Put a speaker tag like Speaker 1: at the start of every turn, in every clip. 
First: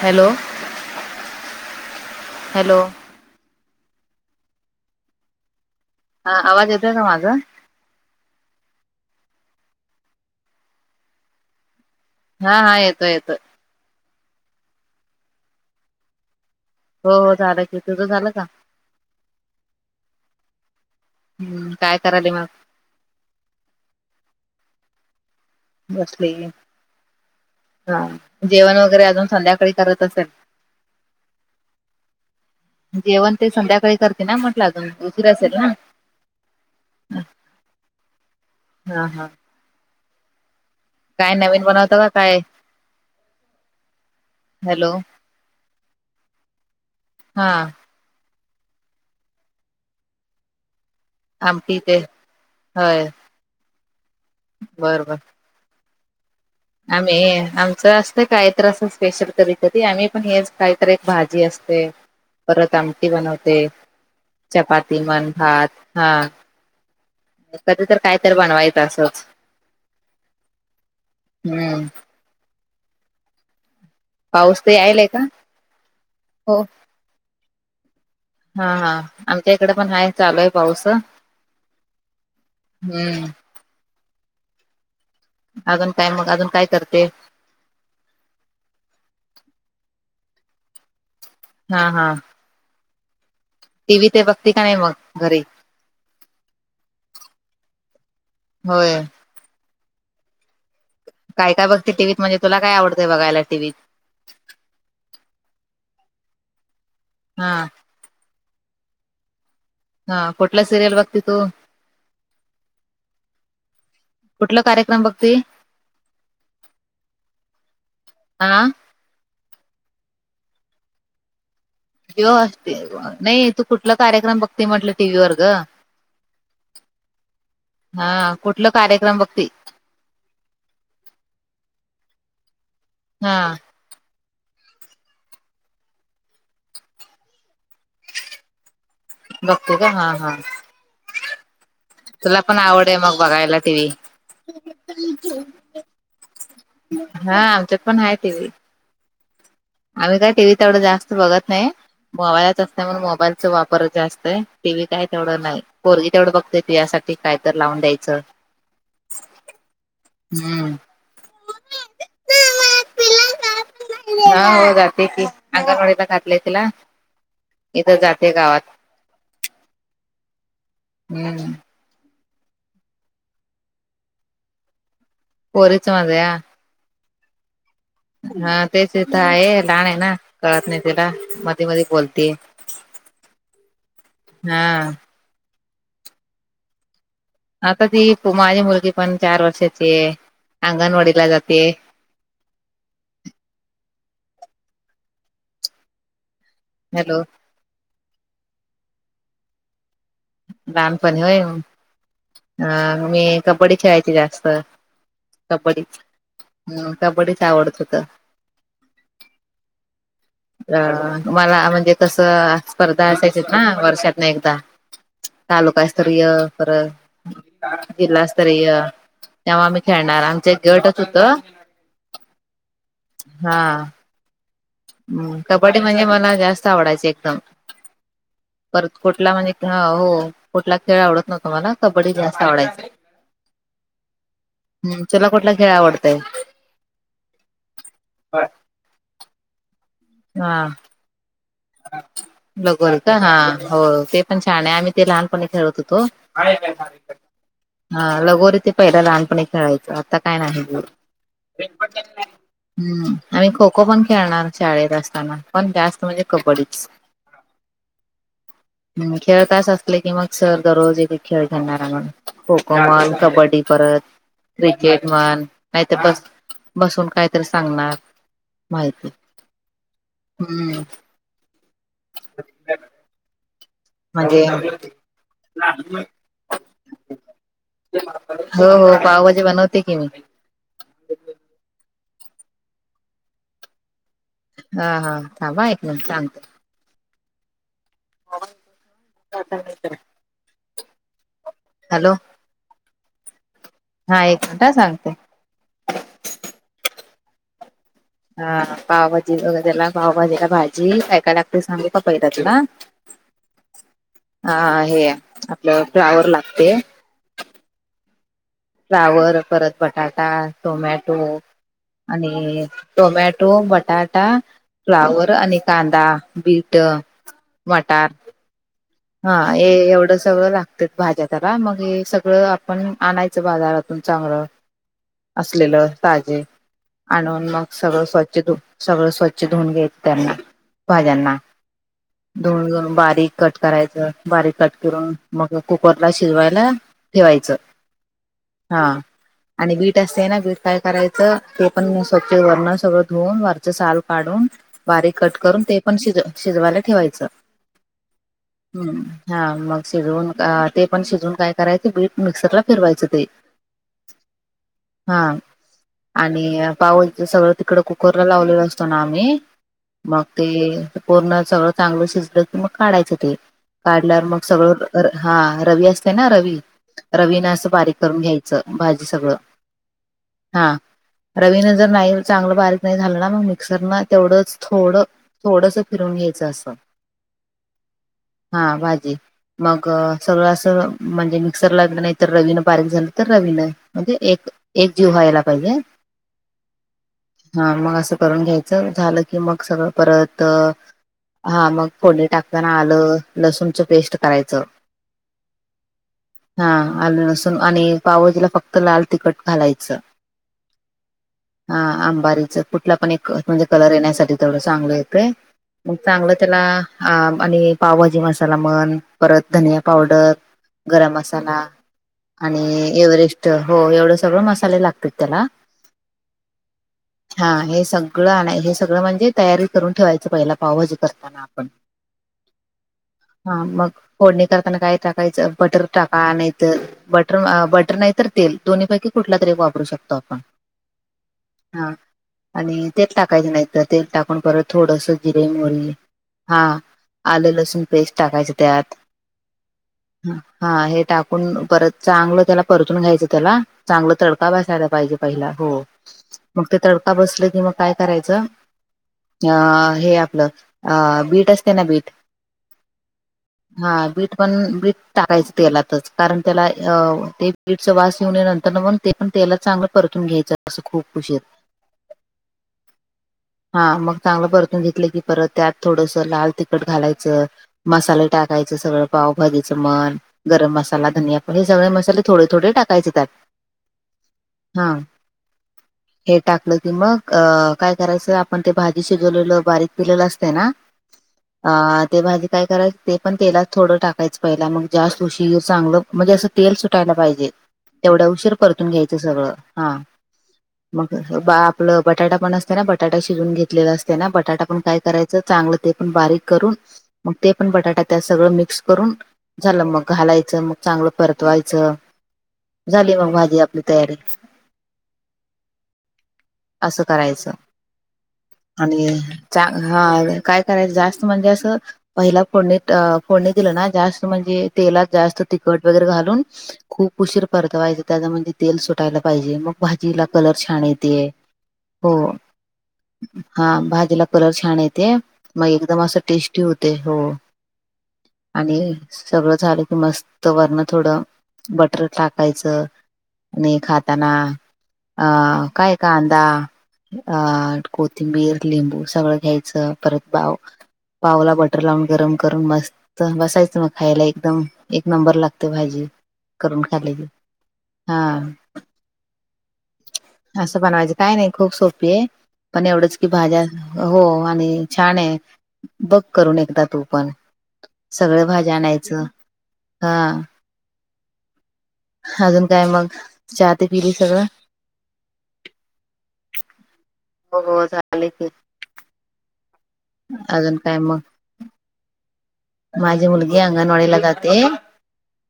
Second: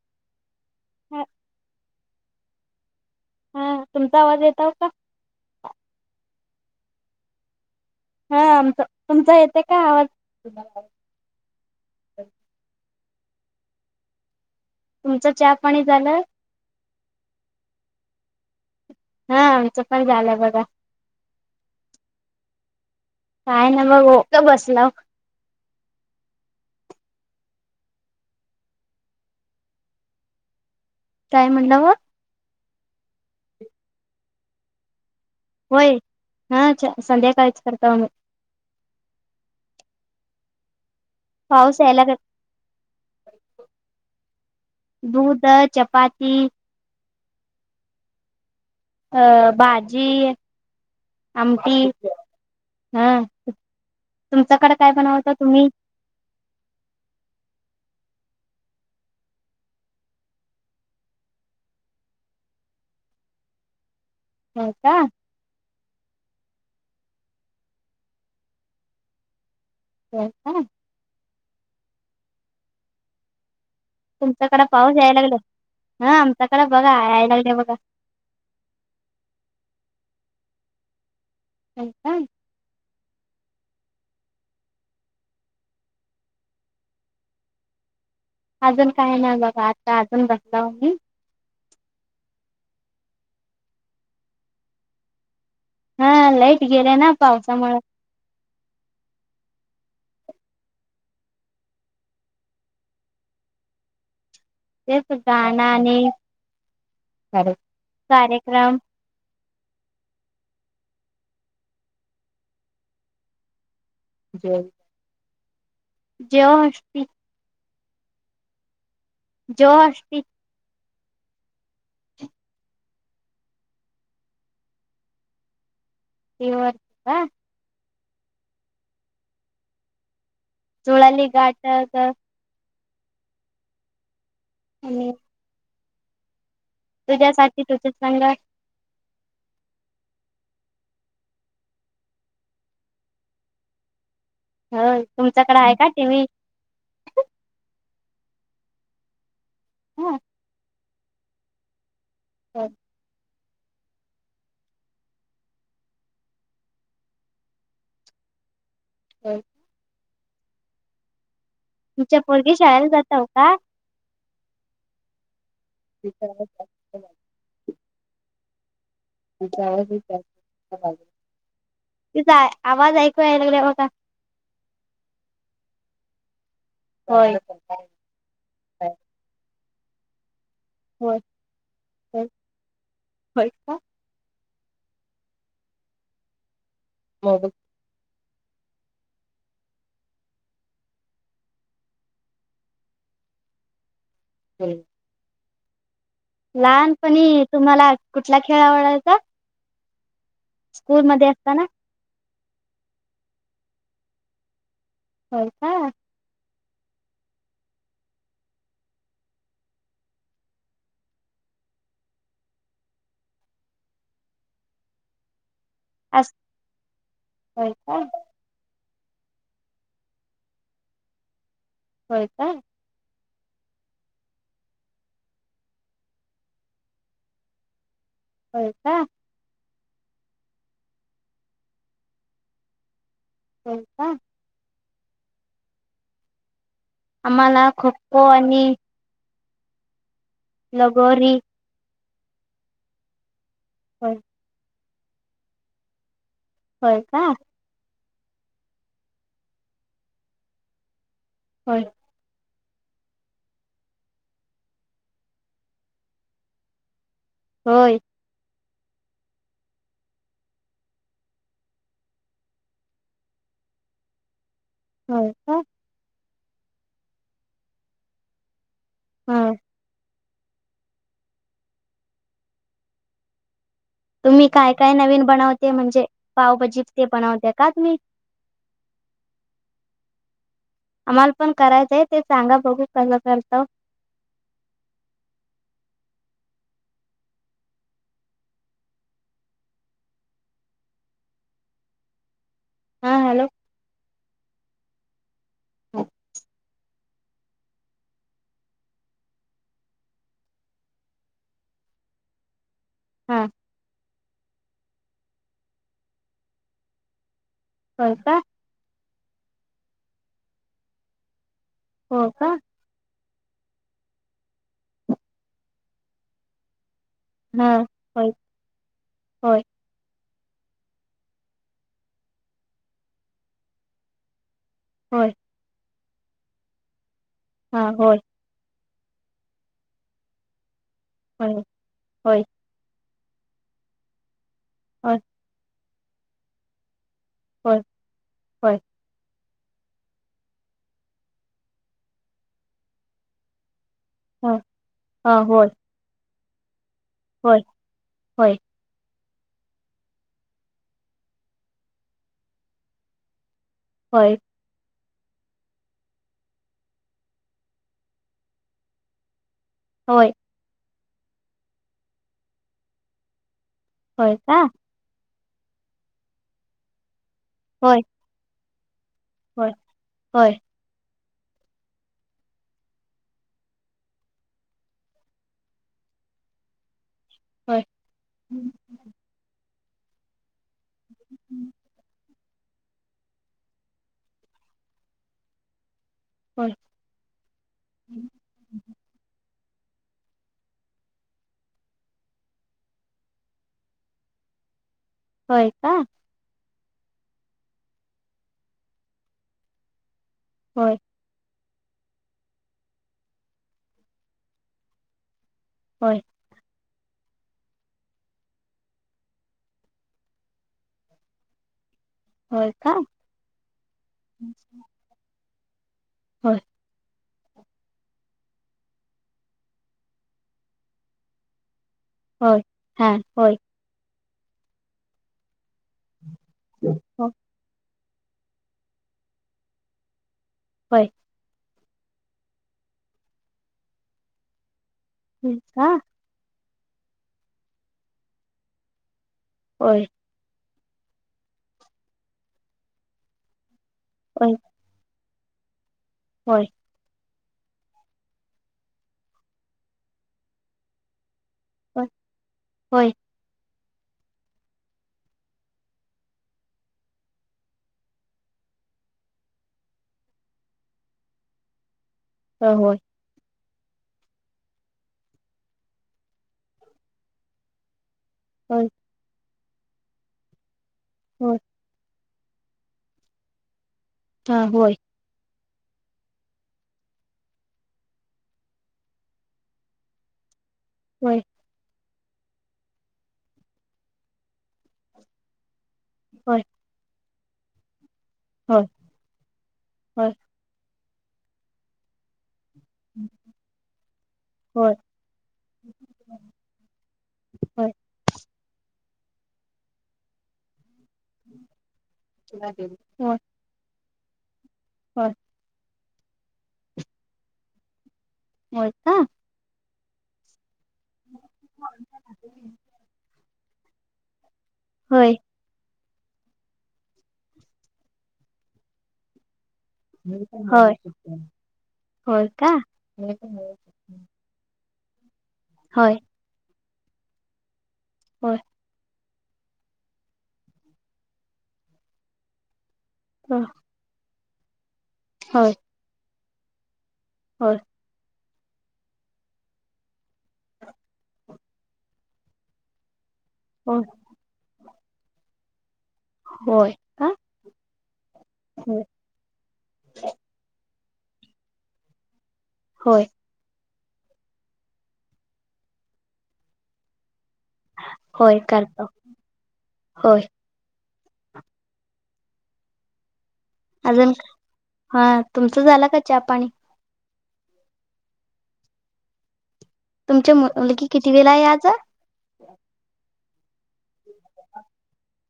Speaker 1: Hello.
Speaker 2: हम.
Speaker 1: Hello.
Speaker 2: हा तुमचा आवाज येत का.
Speaker 1: हा आवाज येतोय का माझा.
Speaker 2: हा आमचा तुमचा येते काय आवाज.
Speaker 1: हा हा येतोय येतो.
Speaker 2: तुमचं चहा पाणी झालं.
Speaker 1: हो हो झालं कि तूझ झालं का.
Speaker 2: हा आमचं पण झालंय बघा.
Speaker 1: हम्म काय कराल मग.
Speaker 2: काय ना मग हो का बसला.
Speaker 1: बसलोय. हा जेवण वगैरे अजून संध्याकाळी करत असेल.
Speaker 2: काय म्हणलं हो.
Speaker 1: जेवण ते संध्याकाळी करते ना म्हटलं अजून. उशीर असेल ना..?
Speaker 2: होय हा संध्याकाळीच करता आम्ही.
Speaker 1: हा हा. काय नवीन
Speaker 2: पाऊस
Speaker 1: बनवतं
Speaker 2: यायला
Speaker 1: का काय.? हॅलो
Speaker 2: दूध चपाती.
Speaker 1: हा.
Speaker 2: अ भाजी. आमटी हा
Speaker 1: होय
Speaker 2: तुमच्याकडे काय
Speaker 1: बर बर
Speaker 2: बनवत तुम्ही.
Speaker 1: आमचं असत स्पेशल कधीतरी आम्ही पण हेच काहीत एक भाजी असते. परत आमटी बनवते
Speaker 2: होय का
Speaker 1: चपाती मन भात हा. कधी तर काय तर बनवायचं असच.
Speaker 2: हो ह.
Speaker 1: हम्म.
Speaker 2: तुमच्याकडे
Speaker 1: ते
Speaker 2: पाऊस
Speaker 1: यायलाय का
Speaker 2: यायला लागला ह
Speaker 1: हो
Speaker 2: आमच्याकडें बघा यायला लागले बघा.
Speaker 1: हा हा आमच्या इकडे पण हाय चालू आहे पाऊस.
Speaker 2: हा.
Speaker 1: हम्म. अजून काय मग अजून काय करते.
Speaker 2: अजून काय ना बघा आता अजून बसला मी
Speaker 1: हा हा टी व्ही ते बघते का नाही मग घरी
Speaker 2: हा लाईट गेलेय ना पावसामुळे
Speaker 1: होय काय बघते टीवीत म्हणज तुला काय आवतय बघायलाीव्त
Speaker 2: तेच गाण्या आणि कार
Speaker 1: हा
Speaker 2: कार्यक्रम
Speaker 1: हा कुठला सिरियल बघते तू कुठला कार्यक्रम बघते
Speaker 2: जेवष्टती
Speaker 1: हाना
Speaker 2: जो असती
Speaker 1: जव असते नाही तू कुठला कार्यक्रम बघते म्हटलं टी व्ही वर ग
Speaker 2: तेव का
Speaker 1: हा कुठलं कार्यक्रम बघते
Speaker 2: चुळाली घाटग [unintelligible]
Speaker 1: हा
Speaker 2: आणि तुझ्यासाठी तुझंच चांगल
Speaker 1: [inaudible] बघतू का हा -हा तुला पण आवड मग [inaudible] बघायला टिव्ही
Speaker 2: होय तुमच्याकडे आहे का टीव्ही
Speaker 1: [unintelligible] हा आमच्यात पण हाय टिव्ही
Speaker 2: हा
Speaker 1: आम्ही काय टीव्ही तेवढं जास्त बघत नाही मोबाईलच असतय म्हणून मोबाईल वापर जास्त आहे टीव्ही काय तेवढं नाही पोरगी तेवढं बघतेय ती यासाठी काय तर लावून द्यायचं
Speaker 2: हो [unintelligible]
Speaker 1: हम्म [inaudible]
Speaker 2: तुमच्या पोरगी शाळेला जाताव का
Speaker 1: [inaudible] हा हो जाते की अंगणवाडीला घातलेय तिला इथं जाते गावात
Speaker 2: चा [unintelligible]
Speaker 1: हम्म [unintelligible]
Speaker 2: तिचा आवाज ऐकूयला लागलाय बघा
Speaker 1: पोंरीच माझ या
Speaker 2: होय [unintelligible]
Speaker 1: हा तेच इथ आहे लहान आहे ना कळत नाही त्याला
Speaker 2: होय
Speaker 1: मध्ये -मध्ये बोलते
Speaker 2: होय का
Speaker 1: हा
Speaker 2: म [unintelligible]
Speaker 1: आता ती माझी मुलगी पण चार वर्षाची आहे अंगणवाडीला जाते
Speaker 2: हम् [unintelligible]
Speaker 1: हॅलो
Speaker 2: लहानपणी तुम्हाला कुठला खेळ आवडायचा? स्कूल
Speaker 1: लहानपणी
Speaker 2: मध्ये
Speaker 1: होय
Speaker 2: असताना
Speaker 1: अ मी कबड्डी खेळायची जास्त
Speaker 2: होय का
Speaker 1: कबड्डीच -कबड्डीच आवडत होत तर मला म्हणजे कसं स्पर्धा असायच्या ना वर्षातन एकदा [inaudible] तालूकास्तरीय
Speaker 2: अस
Speaker 1: परत
Speaker 2: होय का
Speaker 1: जिल्हास्त स्तरीय तेव्हा आम्ही खेळणार आमचा एक गटच होत
Speaker 2: होय काय
Speaker 1: हा हम्म कबड्डी म्हणजे मला जास्त आवडायच एकदम
Speaker 2: होय का
Speaker 1: परत कुठला म्हणजे हा हो कुठला खेळ आवडत नव्हता मला कबड्डी जास्त आवडायचा [inaudible]
Speaker 2: हो का
Speaker 1: हम्म तुला कुठला खेळ आवडतय? [inaudible]
Speaker 2: आ मला खो- खो आणि
Speaker 1: हा
Speaker 2: गोरी
Speaker 1: लगोर का हा हो
Speaker 2: होय
Speaker 1: ते पण छान आहे आम्ही ते लहानपणी खेळत होतो
Speaker 2: होय का
Speaker 1: [unintelligible] हा लगोरी ते पहिला लहानपणी खेळायचं आता काय नाही ल
Speaker 2: होय
Speaker 1: हम्म आम्ही खो- खो पण खेळणार शाळेत असताना पण जास्त म्हणजे कबड्डीच
Speaker 2: होय
Speaker 1: हम्म खेळत तास असल की मग सर दररोज एक-एक खेळ घेणार आम्हाला खो- खो म्हण कबड्डी परत क्रिकेट
Speaker 2: होय
Speaker 1: म्हण
Speaker 2: का
Speaker 1: [inaudible] नाहीतर बस- बसून काहीतर सांगणार माहितीये
Speaker 2: ह
Speaker 1: हम्म... [inaudible] म्हणजे
Speaker 2: तुम्ही काय काय नवीन बनवते म्हणजे पावभजी ते बनवते का तुम्ही
Speaker 1: हो हो पावभाजी बनवते की मी
Speaker 2: आम्हाला पण करायचंय ते चांगा बघू कसं करतं
Speaker 1: हा हा थांबा एक न चांगत हॅलो
Speaker 2: हा हॅलो
Speaker 1: हा एक मिनटा सांगते
Speaker 2: होम
Speaker 1: हा पावभाजी वगैरेला पावभजीला भाजी कायला लागट सांगे कपयतातुला
Speaker 2: हम
Speaker 1: हा हे आपलं फ्लावर लागते
Speaker 2: कर का
Speaker 1: फावर परत बटाटा टोमॅटो
Speaker 2: हो का
Speaker 1: आणि टोमॅटो बटाटा फ्लावरवर आणि कांदा बीट
Speaker 2: हा
Speaker 1: मटार
Speaker 2: हो
Speaker 1: हा ते एवढं सगळं लागत भाज्या त्याला मग सगळं आपण आणायचं बाजारातून चांगलं
Speaker 2: हो
Speaker 1: असलेलं तजे आणून मग
Speaker 2: हा
Speaker 1: सगळ
Speaker 2: होय
Speaker 1: स्वच्छ सगळं स्वच्छ धुवून घ्यायचं त्यांना भाज्यांना
Speaker 2: होय होय
Speaker 1: धुून बारीक कट करायचं बारीक कट करून
Speaker 2: होय
Speaker 1: मग कुकरला शिजवायला ठेवायचं
Speaker 2: होय
Speaker 1: हा आणि बीट असते ना बीट काय करायचं ते पण स्वच्छ वरण सगळं धुवन वरचं साल काढून
Speaker 2: होय ह
Speaker 1: बारीक
Speaker 2: ह
Speaker 1: कट करून
Speaker 2: होय
Speaker 1: ते पण शज शिजवायला ठेवायचं
Speaker 2: होय होय
Speaker 1: हम हा मग शिजवून ते पण शिजून काय करायचे बीट मिक्सरला फिरवायचं ते
Speaker 2: होय
Speaker 1: हा आणि पाऊलच सगळं तिकड कुकरला लावलेला असतो ना आम्ही मग
Speaker 2: होय
Speaker 1: ते पूर्ण सगळं चांगलं शिजलं की मग काढायचं ते काढल्यावर
Speaker 2: होय
Speaker 1: मग
Speaker 2: का
Speaker 1: सगळं हा रवी असते ना रवी रवीना असं बारीक करून घ्यायचं भाजी सगळं
Speaker 2: हो होय
Speaker 1: हा रवीन जर नाही चांगलं बारीक नाही झालं ना मग मिक्सर न तेवढंच थोडं थोडस फिरून घ्यायचं असं
Speaker 2: ह
Speaker 1: हा भाजी मग सगळं अस म्हणजे मिक्सर लागलं नाही तर रवीन बारीक झालं तर रवीन म्हणजे एक एक जीव व्हायला पाहिजे
Speaker 2: होय
Speaker 1: हा मग असं करून घ्यायचं झालं की मग सगळं परत हा मग फोले टाक ण आलं लसूणच पेस्ट करायचं
Speaker 2: होय का
Speaker 1: हा आल नसून आणि पावजला फक्त लाल तिखट घालायचं
Speaker 2: होय
Speaker 1: हा अंबारीच कुठला पण एक म्हणजे कलर येण्यासाठी तेथोडं चांगलं येतं म
Speaker 2: होय
Speaker 1: तांगल चला आ आणि पावभाजी मसाला म्हन परत धनिया पावडर गरम मसाला आणि
Speaker 2: होय का
Speaker 1: एव्हरेस्ट हो एवढं सगळ मसाले लागतात त्याला
Speaker 2: ह
Speaker 1: हा हे सगळं नाही हे सगळं म्हणजे तयारी करून ठेवायचं पहिला पावभाजी करताना आपण
Speaker 2: हो
Speaker 1: हा मग फोडणी करताना काय टाकायचं बटर टाका नाहीत
Speaker 2: हो
Speaker 1: बटर बटर नाही तर तेल दोन्हीपैकी कुठला तरी वापरू शकतो आपण
Speaker 2: होय
Speaker 1: हा आणि तेल टाकायचं नाही तर तेल टाकून परत थोडस जिरे
Speaker 2: का
Speaker 1: मोरी हा आले लसूण पेस्ट टाकायचे त्यात
Speaker 2: होय
Speaker 1: हा हे टाकून परत चांगलं त्याला परतून घ्यायचं त्याला चांगला तडका
Speaker 2: होय होय
Speaker 1: बसायला पाहिजे पहिला हो मग
Speaker 2: होय
Speaker 1: ते तड का बसलं की मग काय करायचं अ हे आपलं अ बीट असते ना बीट
Speaker 2: होय
Speaker 1: हा बीट पण बीट टाकायचं तेलातच कारण त्याला अ ते बीडचा वास येऊन नंतर मग ते पण त्याला चांगलं परतून घ्यायचं असं खूप खुश आहेत
Speaker 2: हो हो
Speaker 1: हा मग चांगलं परतून घेतलं की परत त्यात थोडस लाल त चट घालायचं मसाले टाकायचं
Speaker 2: होय होय होय
Speaker 1: सगळं पावभजीचं मन गरम मसाला धनिया पण हे
Speaker 2: होय
Speaker 1: सगळे मसाले थोडे थोडे टाकायचे त्याात हा हे टाकलं की मग काय करायचं आपण ते भाजी शिजवलेलं बारीक पिलेलं असते ना
Speaker 2: होय
Speaker 1: अ ते भाजी काय करायची ते पण तेलाच थोडं टाकायचं पहिला मग जास्त उशीर चांगलं म्हणजे असं
Speaker 2: होय
Speaker 1: तेल सुटायला पाहिजे तेवढ्या उशीर परतून
Speaker 2: होय
Speaker 1: घ्यायचं सगळं हा
Speaker 2: होय
Speaker 1: मग बा आपलं बटाटा पण असते ना बटाटा शिजून घेतलेला असते ना बटाटा पण काय
Speaker 2: होय
Speaker 1: करायचं चांगलं ते पण बारीक करून मग ते पण बटाटा त्या सगळं मिक्स करून झालं मग घालायचं मग चांगलं परतवायचं झाली मग भाजी आपली तयारी
Speaker 2: बर
Speaker 1: असं करायचं आणि
Speaker 2: होय
Speaker 1: चां ह काय करायचं जास्त अस पहिोड फोडणी दिलं ना जास्त म्हणजे तेला
Speaker 2: होय
Speaker 1: जास्त तखट वगैरे घालून खूप उशीर परतवायचे त्याच म्हणजे तेल सुटायला पाहिजे मग भाजीला कलर छान
Speaker 2: होय
Speaker 1: येते हो
Speaker 2: होय का
Speaker 1: हा भाजीला कलर छान येत ते मग एकदम
Speaker 2: होय
Speaker 1: असं टेस्टी होते हो
Speaker 2: हो
Speaker 1: आणि सगळं झालं की मस्त वरण थोडं बटर टाकायचं
Speaker 2: होय का
Speaker 1: न खाताना अं
Speaker 2: होय
Speaker 1: काय क कांदा अ को थिंबीर लिंबू सगळं घ्यायचं परत बाव पावला बटर लावून गरम करून मस्त बसायचं मग
Speaker 2: होय
Speaker 1: खायला एक एकदम एक नंबर लागते भाजी करून
Speaker 2: होय होय होय होय
Speaker 1: खालेची
Speaker 2: का
Speaker 1: हा
Speaker 2: होय
Speaker 1: असं बनवायचं काय नाही खूप सोपी आहे पण एवढंच की
Speaker 2: होय
Speaker 1: भाज्या हो आणि छान आहे बक करून एकदा तू पण सगळं
Speaker 2: होय
Speaker 1: भाज्या
Speaker 2: करतो
Speaker 1: आणायचं हा
Speaker 2: होय
Speaker 1: अजून काय मग चहा ते पिली
Speaker 2: अजून
Speaker 1: सगळं
Speaker 2: हा तुमचं झाला का चहा पाणी
Speaker 1: हो हो झाले क
Speaker 2: तुमच्या
Speaker 1: अजून काय
Speaker 2: मुलगी
Speaker 1: मग
Speaker 2: किती वेळा आहे आज
Speaker 1: माझी मुलगी अंगणवाडीला जाते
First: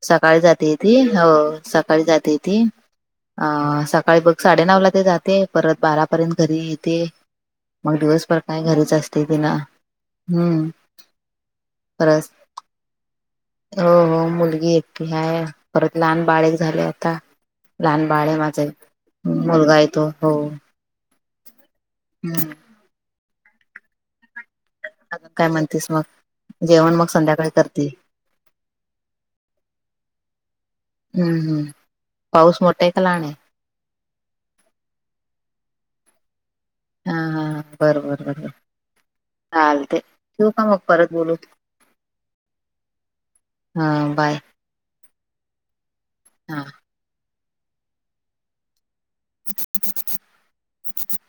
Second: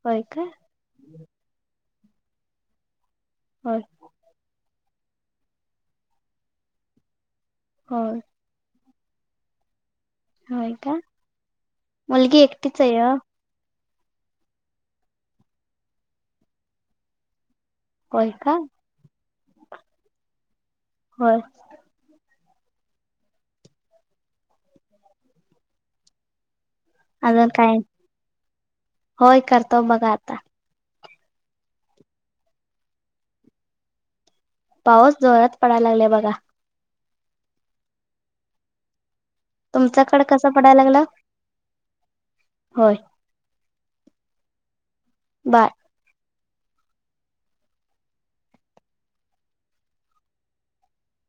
Speaker 2: होय
Speaker 1: सकाळी
Speaker 2: का
Speaker 1: जाते त हो सकाळी जाते ती अ
Speaker 2: होय
Speaker 1: सकाळी बघ साडेनऊ ला ते जाते परत बारापर्यंत घरी येते मग
Speaker 2: होय
Speaker 1: दिवसभर काय घरीच असते ति ना
Speaker 2: होय का
Speaker 1: परत
Speaker 2: मुलगी एकटीच आहे अ
Speaker 1: हो हो मुलगी एकी आहे परत लहान बाळक झाले आता लहान बाळे
Speaker 2: होय
Speaker 1: आहे
Speaker 2: का
Speaker 1: माझे मुलगा य तो हो
Speaker 2: हो
Speaker 1: हम्म अ काय म्हणतीस मग जेवण मग
Speaker 2: अजून
Speaker 1: संध्याकाळी
Speaker 2: काय
Speaker 1: करते
Speaker 2: होय करतो बघा आता
Speaker 1: हम्म हम् पाऊस मोटे खलाणे
Speaker 2: पाऊस जोरात पडायला लागले बघा
Speaker 1: हा हा बरोबर बरोबर चालते
Speaker 2: तुमच्याकडे कसा
Speaker 1: ठेऊ का मग
Speaker 2: पडायला लागला
Speaker 1: परत बोलू
Speaker 2: होय
Speaker 1: हा बाय
Speaker 2: बाय
Speaker 1: हा [inaudible]